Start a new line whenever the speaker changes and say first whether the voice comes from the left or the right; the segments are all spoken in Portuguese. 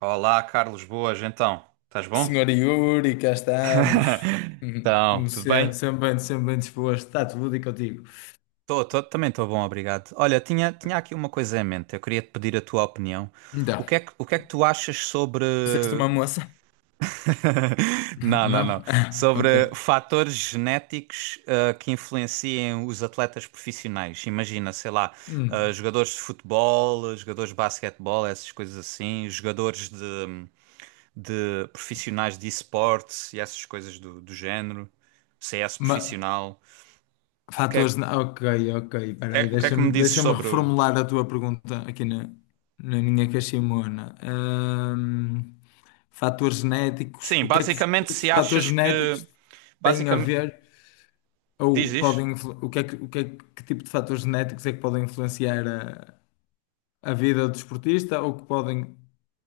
right: Olá, Carlos, boas, então. Estás bom?
left: Senhora Yuri, cá estamos.
right: Então,
left: Como
right: tudo
left: sempre,
right: bem?
left: sempre bem disposto. Está tudo e contigo.
right: Também estou bom, obrigado. Olha, tinha aqui uma coisa em mente. Eu queria te pedir a tua opinião.
left: Então,
right: O que é que tu achas sobre.
left: disseste uma moça?
right: Não, não, não.
left: Não? Ah, ok.
right: Sobre fatores genéticos que influenciem os atletas profissionais. Imagina, sei lá,
left: Hum.
right: jogadores de futebol, jogadores de basquetebol, essas coisas assim, jogadores de. De profissionais de esportes e essas coisas do, do género, CS
left: Ma-
right: profissional. O que é,
left: fatores. na- Ok, ok. Espera aí,
right: o que é que me
left: deixa-me
right: dizes
left: deixa-me
right: sobre.
left: reformular a tua pergunta aqui na minha caiximona. Fatores genéticos.
right: Sim,
left: O que é que os, o
right: basicamente,
left: que é que os
right: se
left: fatores
right: achas que.
left: genéticos têm a
right: Basicamente,
left: ver?
right: diz,
left: Ou
right: diz.
left: podem, o que é que, o que é que tipo de fatores genéticos é que podem influenciar a vida do desportista ou que podem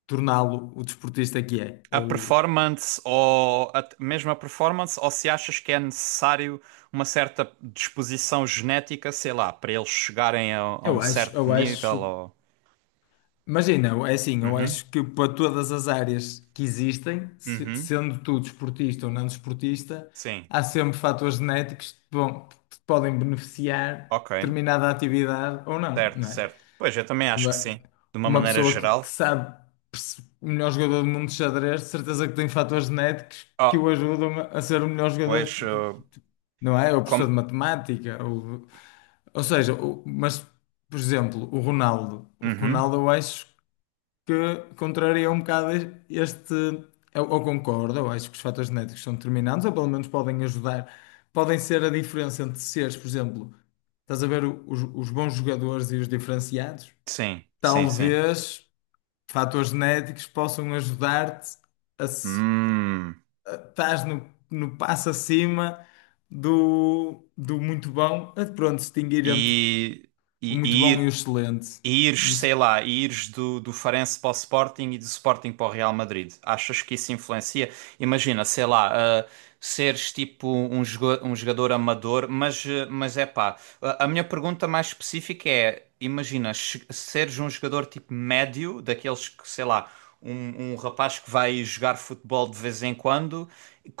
left: torná-lo o desportista que é.
right: A
left: Ou,
right: performance ou a, mesmo a performance, ou se achas que é necessário uma certa disposição genética, sei lá, para eles chegarem a um
left: eu acho,
right: certo
left: eu
right: nível
left: acho,
right: ou.
left: imagina, é assim, eu
right: Uhum,
left: acho que para todas as áreas que existem,
right: uhum,
left: sendo tu desportista ou não desportista,
right: sim,
left: há sempre fatores genéticos que que te podem beneficiar
right: ok,
left: determinada atividade ou não,
right: certo,
left: não é?
right: certo. Pois eu também acho que sim,
left: Ba-
right: de uma
left: Uma
right: maneira
left: pessoa que
right: geral.
left: sabe o melhor jogador do mundo de xadrez, de certeza que tem fatores genéticos que o
right: Oh,
left: ajudam a ser o melhor jogador,
right: pois,
left: não é? Ou professor
right: com...
left: de matemática, ou seja, mas, por exemplo, o Ronaldo. O
right: Uhum.
left: Ronaldo, eu acho que contraria um bocado este. Eu concordo, eu acho que os fatores genéticos são determinantes, ou pelo menos podem ajudar, podem ser a diferença entre seres, por exemplo. Estás a ver os bons jogadores e os diferenciados?
right: Sim, sim, sim.
left: Talvez fatores genéticos possam ajudar-te a
right: Hum.
left: estás no passo acima do, do muito bom, a pronto, distinguir entre
right: E,
left: o muito bom
right: e,
left: e o
right: e
left: excelente.
right: E ires,
left: Não se-
right: sei lá, e ires do, do Farense para o Sporting e do Sporting para o Real Madrid. Achas que isso influencia? Imagina, sei lá, ah, seres tipo um, jogo, um jogador amador, mas, mas é pá. A minha pergunta mais específica é: imagina, seres um jogador tipo médio, daqueles que, sei lá, um rapaz que vai jogar futebol de vez em quando,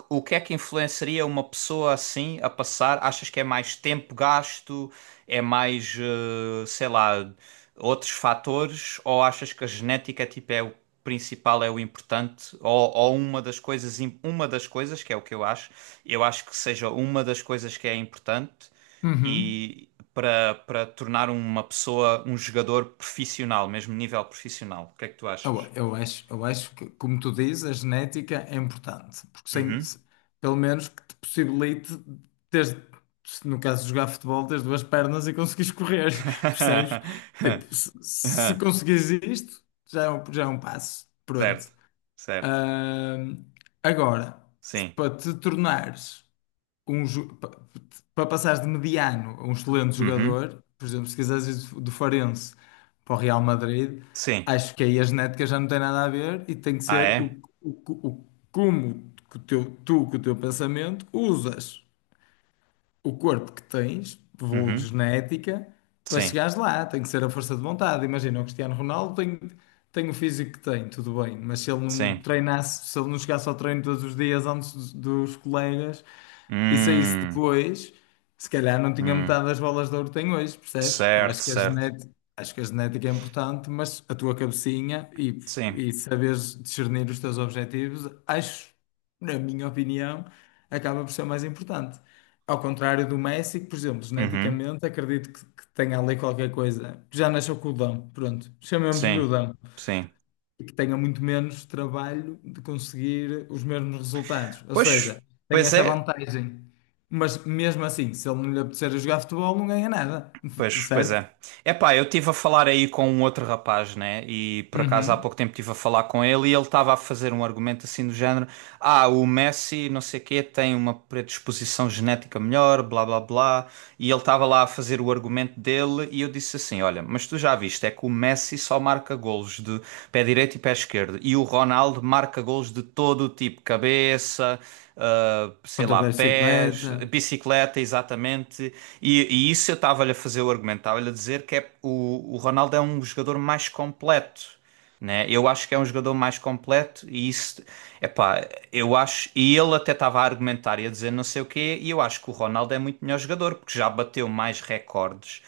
right: o que é que influenciaria uma pessoa assim a passar? Achas que é mais tempo gasto? É mais, sei lá, outros fatores? Ou achas que a genética tipo, é o principal, é o importante? Ou uma das coisas, uma das coisas, que é o que eu acho que seja uma das coisas que é importante
left: Uhum.
right: e para para tornar uma pessoa um jogador profissional, mesmo nível profissional. O que é que tu
left: Eu,
right: achas?
left: eu acho, eu acho que, como tu dizes, a genética é importante, porque sem,
right: Uhum.
left: se- pelo menos que te possibilite ter, se no caso de jogar futebol, teres duas pernas e conseguires correr, percebes? Tipo, se conseguires isto, já é um passo,
right: Certo,
left: pronto.
right: certo.
left: Ahm, agora, se
right: Sim.
left: para te tornares um, para passares de mediano a um excelente
right: Uhum.
left: jogador, por exemplo, se quiseres ir do Farense para o Real Madrid,
right: Sim.
left: acho que aí a genética já não tem nada a ver e tem que
right: Ah,
left: ser o,
right: é?
left: o, o como que o teu, tu, com o teu pensamento, usas o corpo que tens, vulgo
right: Uhum.
left: genética, para
right: Sim,
left: chegares lá. Tem que ser a força de vontade. Imagina, o Cristiano Ronaldo tem, tem o físico que tem, tudo bem, mas se ele não
right: sim.
left: treinasse, se ele não chegasse ao treino todos os dias antes dos colegas. E saísse
right: Hum,
left: depois, se calhar não tinha
right: hum,
left: metade das bolas de ouro que tem hoje, percebes? Eu
right: certo,
left: acho que a
right: certo.
left: genética, acho que a genética é importante, mas a tua cabecinha
right: Sim.
left: e saberes discernir os teus objetivos, acho, na minha opinião, acaba por ser o mais importante. Ao contrário do Messi, que, por exemplo,
right: Uhum,
left: geneticamente, acredito que tenha ali qualquer coisa. Já nasceu com o dom, pronto, chamemos-lhe o
right: sim,
left: dom
right: sim.
left: e que tenha muito menos trabalho de conseguir os mesmos resultados. Ou
right: Pois,
left: seja, tem
right: pois
left: esta
right: é,
left: vantagem. Mas mesmo assim, se ele não lhe apetecer a jogar futebol, não ganha nada,
right: pois, pois é.
left: certo?
right: Epá, eu estive a falar aí com um outro rapaz, né? E por acaso há
left: Uhum.
right: pouco tempo estive a falar com ele e ele estava a fazer um argumento assim do género: ah, o Messi, não sei quê, tem uma predisposição genética melhor, blá blá blá. E ele estava lá a fazer o argumento dele e eu disse assim: olha, mas tu já viste, é que o Messi só marca golos de pé direito e pé esquerdo e o Ronaldo marca golos de todo o tipo, cabeça, sei
left: Ponta
right: lá,
left: de
right: pés,
left: bicicleta.
right: bicicleta, exatamente. E isso eu estava-lhe a fazer o argumento, estava-lhe a dizer que é, o Ronaldo é um jogador mais completo, né? Eu acho que é um jogador mais completo e isso, epá, eu acho, e ele até estava a argumentar e a dizer não sei o quê, e eu acho que o Ronaldo é muito melhor jogador, porque já bateu mais recordes,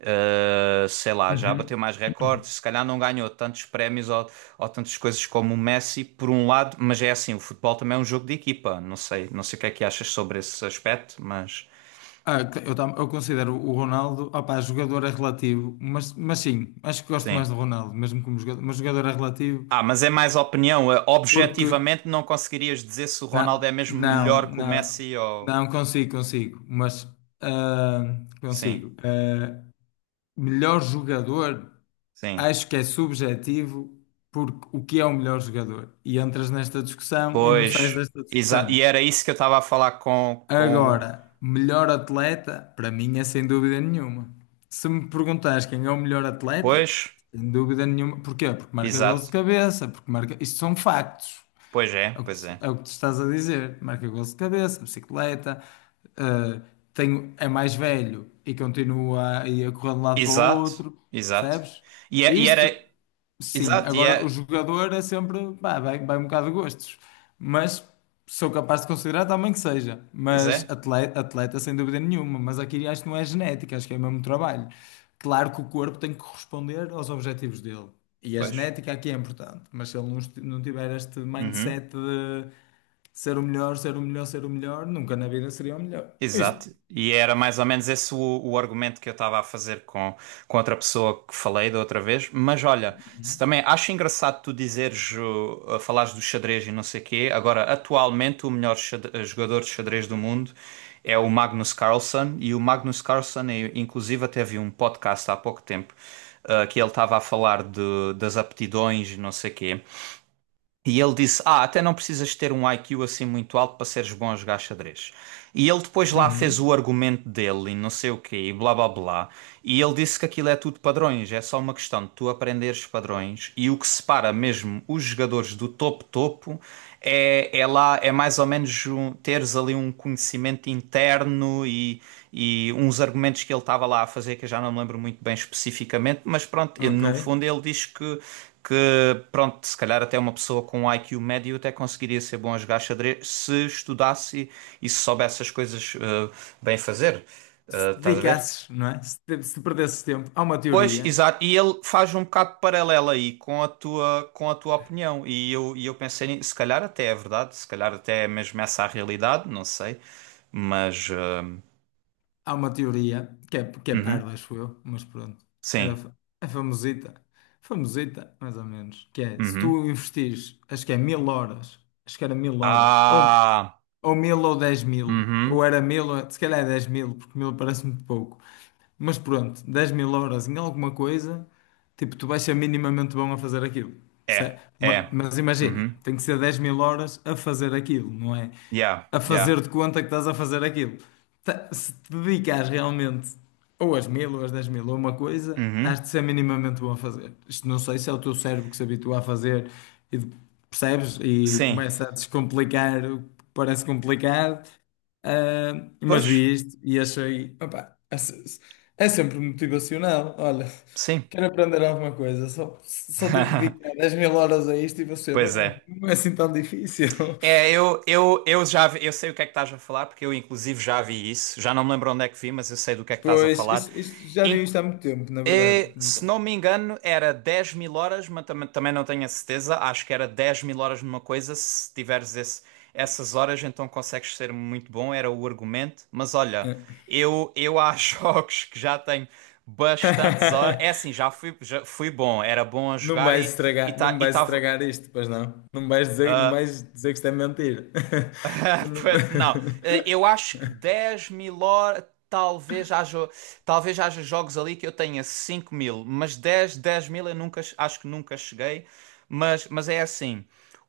right: sei lá, já bateu
left: Uhum.
right: mais recordes, se calhar não ganhou tantos prémios ou tantas coisas como o Messi, por um lado, mas é assim, o futebol também é um jogo de equipa, não sei, não sei o que é que achas sobre esse aspecto, mas
left: Ah, eu considero o Ronaldo, opá, jogador é relativo, mas sim, acho que gosto mais
right: sim.
left: do Ronaldo, mesmo como jogador, mas jogador é relativo,
right: Ah, mas é mais opinião.
left: porque
right: Objetivamente, não conseguirias dizer se o Ronaldo é mesmo
left: não,
right: melhor que o
left: não,
right: Messi ou.
left: não, consigo, consigo, mas ah,
right: Sim,
left: consigo. Melhor jogador,
right: sim.
left: acho que é subjetivo, porque o que é o melhor jogador? E entras nesta discussão e não sais
right: Pois,
left: desta
right: exato. E
left: discussão.
right: era isso que eu estava a falar com o.
left: Agora, melhor atleta, para mim é sem dúvida nenhuma. Se me perguntares quem é o melhor
right: Pois,
left: atleta, sem dúvida nenhuma. Porquê? Porque marca gols de
right: exato.
left: cabeça, porque marca. Isto são factos.
right: Pois é,
left: É o que
right: pois
left: tu,
right: é.
left: é o que tu estás a dizer. Marca gols de cabeça, bicicleta, eh, tenho, é mais velho e continua aí a correr de um lado para o
right: Exato,
left: outro,
right: exato.
left: percebes?
right: E era.
left: Isto. Sim,
right: Exato, e
left: agora o
right: é.
left: jogador é sempre, pá, vai um bocado de gostos, mas sou capaz de considerar também que seja,
right: Pois
left: mas
right: é,
left: atleta, atleta sem dúvida nenhuma, mas aqui acho que não é genética, acho que é mesmo trabalho. Claro que o corpo tem que corresponder aos objetivos dele, e a
right: pois.
left: genética aqui é importante, mas se ele não tiver este
right: Uhum.
left: mindset de ser o melhor, ser o melhor, ser o melhor, nunca na vida seria o melhor. Isto.
right: Exato, e era mais ou menos esse o argumento que eu estava a fazer com outra pessoa que falei da outra vez. Mas olha, se também acho engraçado tu dizeres, falares do xadrez e não sei quê. Agora, atualmente, o melhor jogador de xadrez do mundo é o Magnus Carlsen, e o Magnus Carlsen, inclusive, até vi um podcast há pouco tempo, que ele estava a falar de, das aptidões e não sei quê. E ele disse: Ah, até não precisas ter um IQ assim muito alto para seres bom a jogar xadrez. E ele depois lá fez
left: Uhum.
right: o argumento dele e não sei o quê, e blá blá blá. E ele disse que aquilo é tudo padrões, é só uma questão de tu aprenderes padrões. E o que separa mesmo os jogadores do topo-topo é, é mais ou menos teres ali um conhecimento interno e uns argumentos que ele estava lá a fazer, que eu já não me lembro muito bem especificamente, mas pronto, e
left: Ok.
right: no fundo ele diz que pronto, se calhar até uma pessoa com um IQ médio até conseguiria ser bom a jogar xadrez se estudasse e se soubesse as coisas bem fazer.
left: Se te
right: Estás a ver?
left: dedicasses, não é? Se perdesses tempo, há uma
right: Pois,
left: teoria.
right: exato, e ele faz um bocado de paralelo aí com a tua opinião. E eu pensei, se calhar até é verdade, se calhar até é mesmo essa a realidade, não sei, mas.
left: Há uma teoria que é
right: Uhum,
left: parva, acho eu, mas pronto. Era,
right: sim.
left: fa- é famosita. Famosita, mais ou menos. Que é, se
right: Uhum.
left: tu investires, acho que é 1000 horas, acho que era 1000 horas,
right: Ah!
left: ou 1000 ou 10 000. Ou
right: Uhum.
left: era mil, se calhar é 10 000, porque mil parece muito pouco. Mas pronto, 10 000 horas em alguma coisa, tipo, tu vais ser minimamente bom a fazer aquilo.
right: É, é.
left: Mas imagina,
right: Uhum.
left: tem que ser 10 000 horas a fazer aquilo, não é?
right: Yeah,
left: A
right: yeah.
left: fazer de conta que estás a fazer aquilo. Se te dedicares realmente. Ou as mil, ou as 10 000, ou uma coisa,
right: Uhum.
left: has de ser minimamente bom a fazer. Isto não sei se é o teu cérebro que se habitua a fazer e percebes e
right: Sim.
left: começa a descomplicar o que parece complicado. Ah, mas
right: Pois,
left: vi isto e achei, opá, é sempre motivacional. Olha,
right: sim.
left: quero aprender alguma coisa, só tenho que dedicar 10 000 horas a isto e vou ser
right: Pois
left: bom.
right: é.
left: Não é assim tão difícil.
right: É, eu sei o que é que estás a falar, porque eu inclusive já vi isso. Já não me lembro onde é que vi, mas eu sei do que é que estás a
left: Pois,
right: falar.
left: já vi isto há muito tempo, na verdade.
right: Se não me engano, era 10.000 horas, mas tam também não tenho a certeza. Acho que era 10.000 horas numa coisa. Se tiveres esse- Essas horas, então consegues ser muito bom. Era o argumento. Mas olha,
left: É.
right: eu há jogos que já tenho bastantes horas. É assim, já fui bom. Era bom a
left: Não me
right: jogar
left: vais
right: e
left: estragar, não me vais
right: estava.
left: estragar isto, pois não. Não me vais dizer que isto é mentira. Que não-
right: Não, eu acho que 10.000 horas. Talvez haja, talvez haja jogos ali que eu tenha 5.000, mas 10 10 mil eu nunca, acho que nunca cheguei. Mas é assim: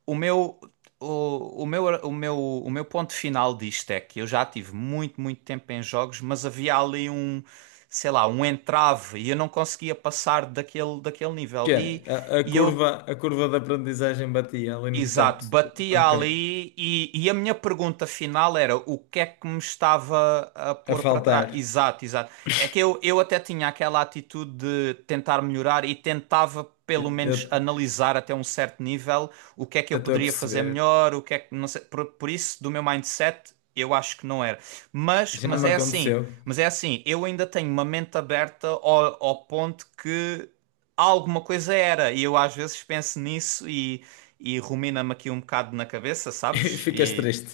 right: o meu, o meu ponto final disto é que eu já tive muito, muito tempo em jogos, mas havia ali um, sei lá, um entrave e eu não conseguia passar daquele, daquele nível.
left: Que é, a, a
right: E eu
left: curva, a curva da aprendizagem batia ali no
right: Exato,
left: teto.
right: batia
left: Ok.
right: ali e a minha pergunta final era o que é que me estava a
left: A
right: pôr para trás?
left: faltar.
right: Exato, exato. É que eu até tinha aquela atitude de tentar melhorar e tentava pelo menos
left: Eu
right: analisar até um certo nível o que é que eu
left: eu estou a
right: poderia fazer
left: perceber.
right: melhor, o que é que não sei, por isso do meu mindset eu acho que não era.
left: Já
right: Mas
left: me
right: é assim,
left: aconteceu.
right: mas, é assim, eu ainda tenho uma mente aberta ao, ao ponto que alguma coisa era. E eu às vezes penso nisso e rumina-me aqui um bocado na cabeça,
left: E
right: sabes?
left: ficas
right: E.
left: triste.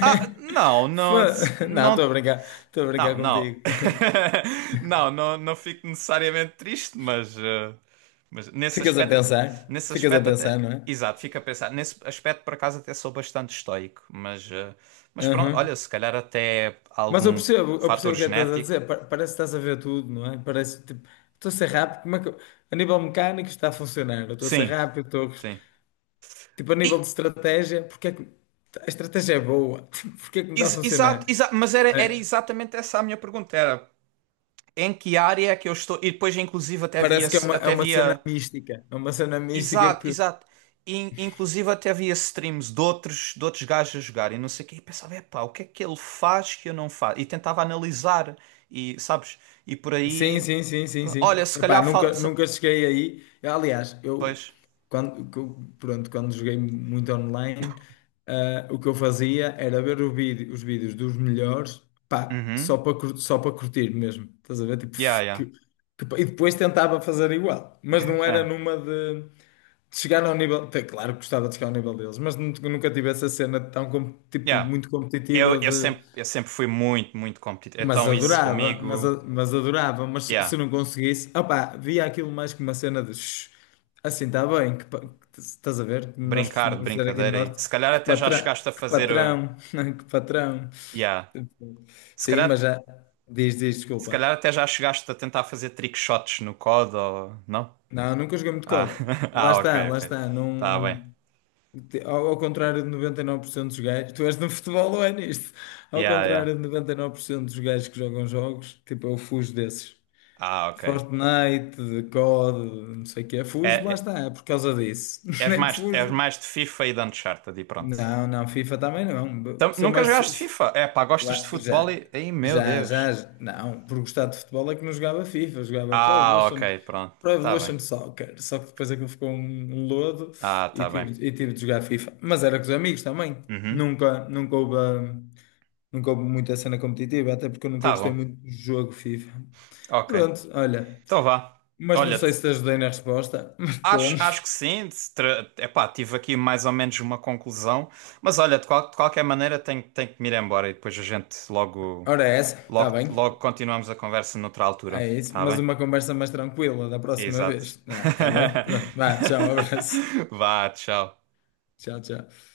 right: Ah, não, não,
left: Foi- Não, estou a
right: não,
left: brincar. Estou a brincar
right: não, não.
left: contigo.
right: Não, não, não fico necessariamente triste, mas, mas nesse
left: Ficas a
right: aspecto,
left: pensar.
right: nesse
left: Ficas a
right: aspecto
left: pensar,
right: até.
left: não é?
right: Exato, fico a pensar. Nesse aspecto, por acaso, até sou bastante estoico, mas, mas pronto, olha,
left: Uhum.
right: se calhar até
left: Mas eu
right: algum
left: percebo, eu
right: fator
left: percebo o que é que estás a
right: genético.
left: dizer. Parece que estás a ver tudo, não é? Parece tipo, estou a ser rápido, como é que eu- a nível mecânico está a funcionar? Eu estou a ser
right: Sim,
left: rápido,
right: sim.
left: tipo a nível de
right: E,
left: estratégia, porque é que a estratégia é boa, tipo, porque é que não está a funcionar?
right: Mas era, era
left: É,
right: exatamente essa a minha pergunta, era em que área é que eu estou, e depois inclusive
left: parece que é
right: até
left: uma cena
right: havia
left: mística, é uma cena mística
right: exato,
left: que
right: exato, inclusive até havia streams de outros gajos a jogarem, não sei o quê, e pensava, epá, o que é que ele faz que eu não faço? E tentava analisar, e sabes, e por
left: sim,
right: aí,
left: sim, sim, sim,
right: pronto. Olha,
left: sim.
right: se
left: Epá,
right: calhar,
left: nunca, nunca cheguei aí. Eu, aliás, eu
right: pois,
left: pronto, quando joguei muito online, o que eu fazia era ver os vídeos dos melhores, pá, só
right: uhum,
left: para cur- só para curtir mesmo. Estás a ver? Tipo,
right: yeah, yeah,
left: e depois tentava fazer igual, mas não era
right: ah,
left: numa de chegar ao nível. Tá, Claro que gostava de chegar ao nível deles, mas nunca tive essa cena tipo,
right: yeah,
left: muito competitiva,
right: eu sempre fui muito, muito competitivo,
left: mas
right: então isso
left: adorava, mas,
right: comigo,
left: mas adorava, mas se
right: yeah.
left: se não conseguisse, opá, via aquilo mais que uma cena de "Shh, assim está bem, que, estás a ver? Nós
right: Brincar de
left: costumamos dizer aqui no
right: brincadeira. E
left: Norte,
right: se calhar até já chegaste a
left: que
right: fazer.
left: patrão, que patrão.
right: Yeah.
left: Tipo,
right: Se
left: sim, mas
right: calhar,
left: já diz, diz,
right: se
left: desculpa.
right: calhar até já chegaste a tentar fazer trick shots no COD ou. Não?
left: Não, nunca joguei muito
right: Ah,
left: COD. Lá
right: ah
left: está,
right: ok,
left: lá
right: ok.
left: está.
right: Tá bem.
left: Não... Ao, ao contrário de 99% dos gajos, tu és no futebol ou é nisto? Ao
right: Yeah, yeah.
left: contrário de 99% dos gajos que jogam jogos, tipo, eu fujo desses.
right: Ah, ok.
left: Fortnite, COD, não sei o quê.
right: É,
left: Fujo, lá
right: é-
left: está, é por causa disso. Nem
right: és
left: fujo.
right: mais de FIFA e de Uncharted e pronto.
left: Não, não, FIFA também não. Sou
right: Nunca
left: mais.
right: jogaste FIFA? É pá, gostas de
left: Lá-
right: futebol
left: já,
right: e. Ai, meu
left: já, já,
right: Deus.
left: já. Não, por gostar de futebol é que não jogava FIFA, jogava Pro
right: Ah,
left: Evolution,
right: ok, pronto.
left: Pro
right: Tá bem.
left: Evolution Soccer. Só que depois aquilo ficou um, um lodo
right: Ah, tá bem.
left: e tive de jogar FIFA. Mas era com os amigos também.
right: Uhum.
left: Nunca houve, nunca houve muita cena competitiva, até porque eu nunca
right: Tá
left: gostei
right: bom.
left: muito do jogo FIFA.
right: Ok.
left: Pronto, olha.
right: Então vá.
left: Mas não
right: Olha,
left: sei se te ajudei na resposta, mas pronto.
right: Acho que sim, epá, tive aqui mais ou menos uma conclusão, mas olha, de, de qualquer maneira tenho que me ir embora e depois a gente logo,
left: Ora, é essa, está bem.
right: logo continuamos a conversa noutra altura,
left: É isso.
right: tá
left: Mas
right: bem?
left: uma conversa mais tranquila da próxima
right: Exato.
left: vez. Está bem? Pronto. Vá, tchau, abraço.
right: Vá, tchau.
left: Tchau, tchau.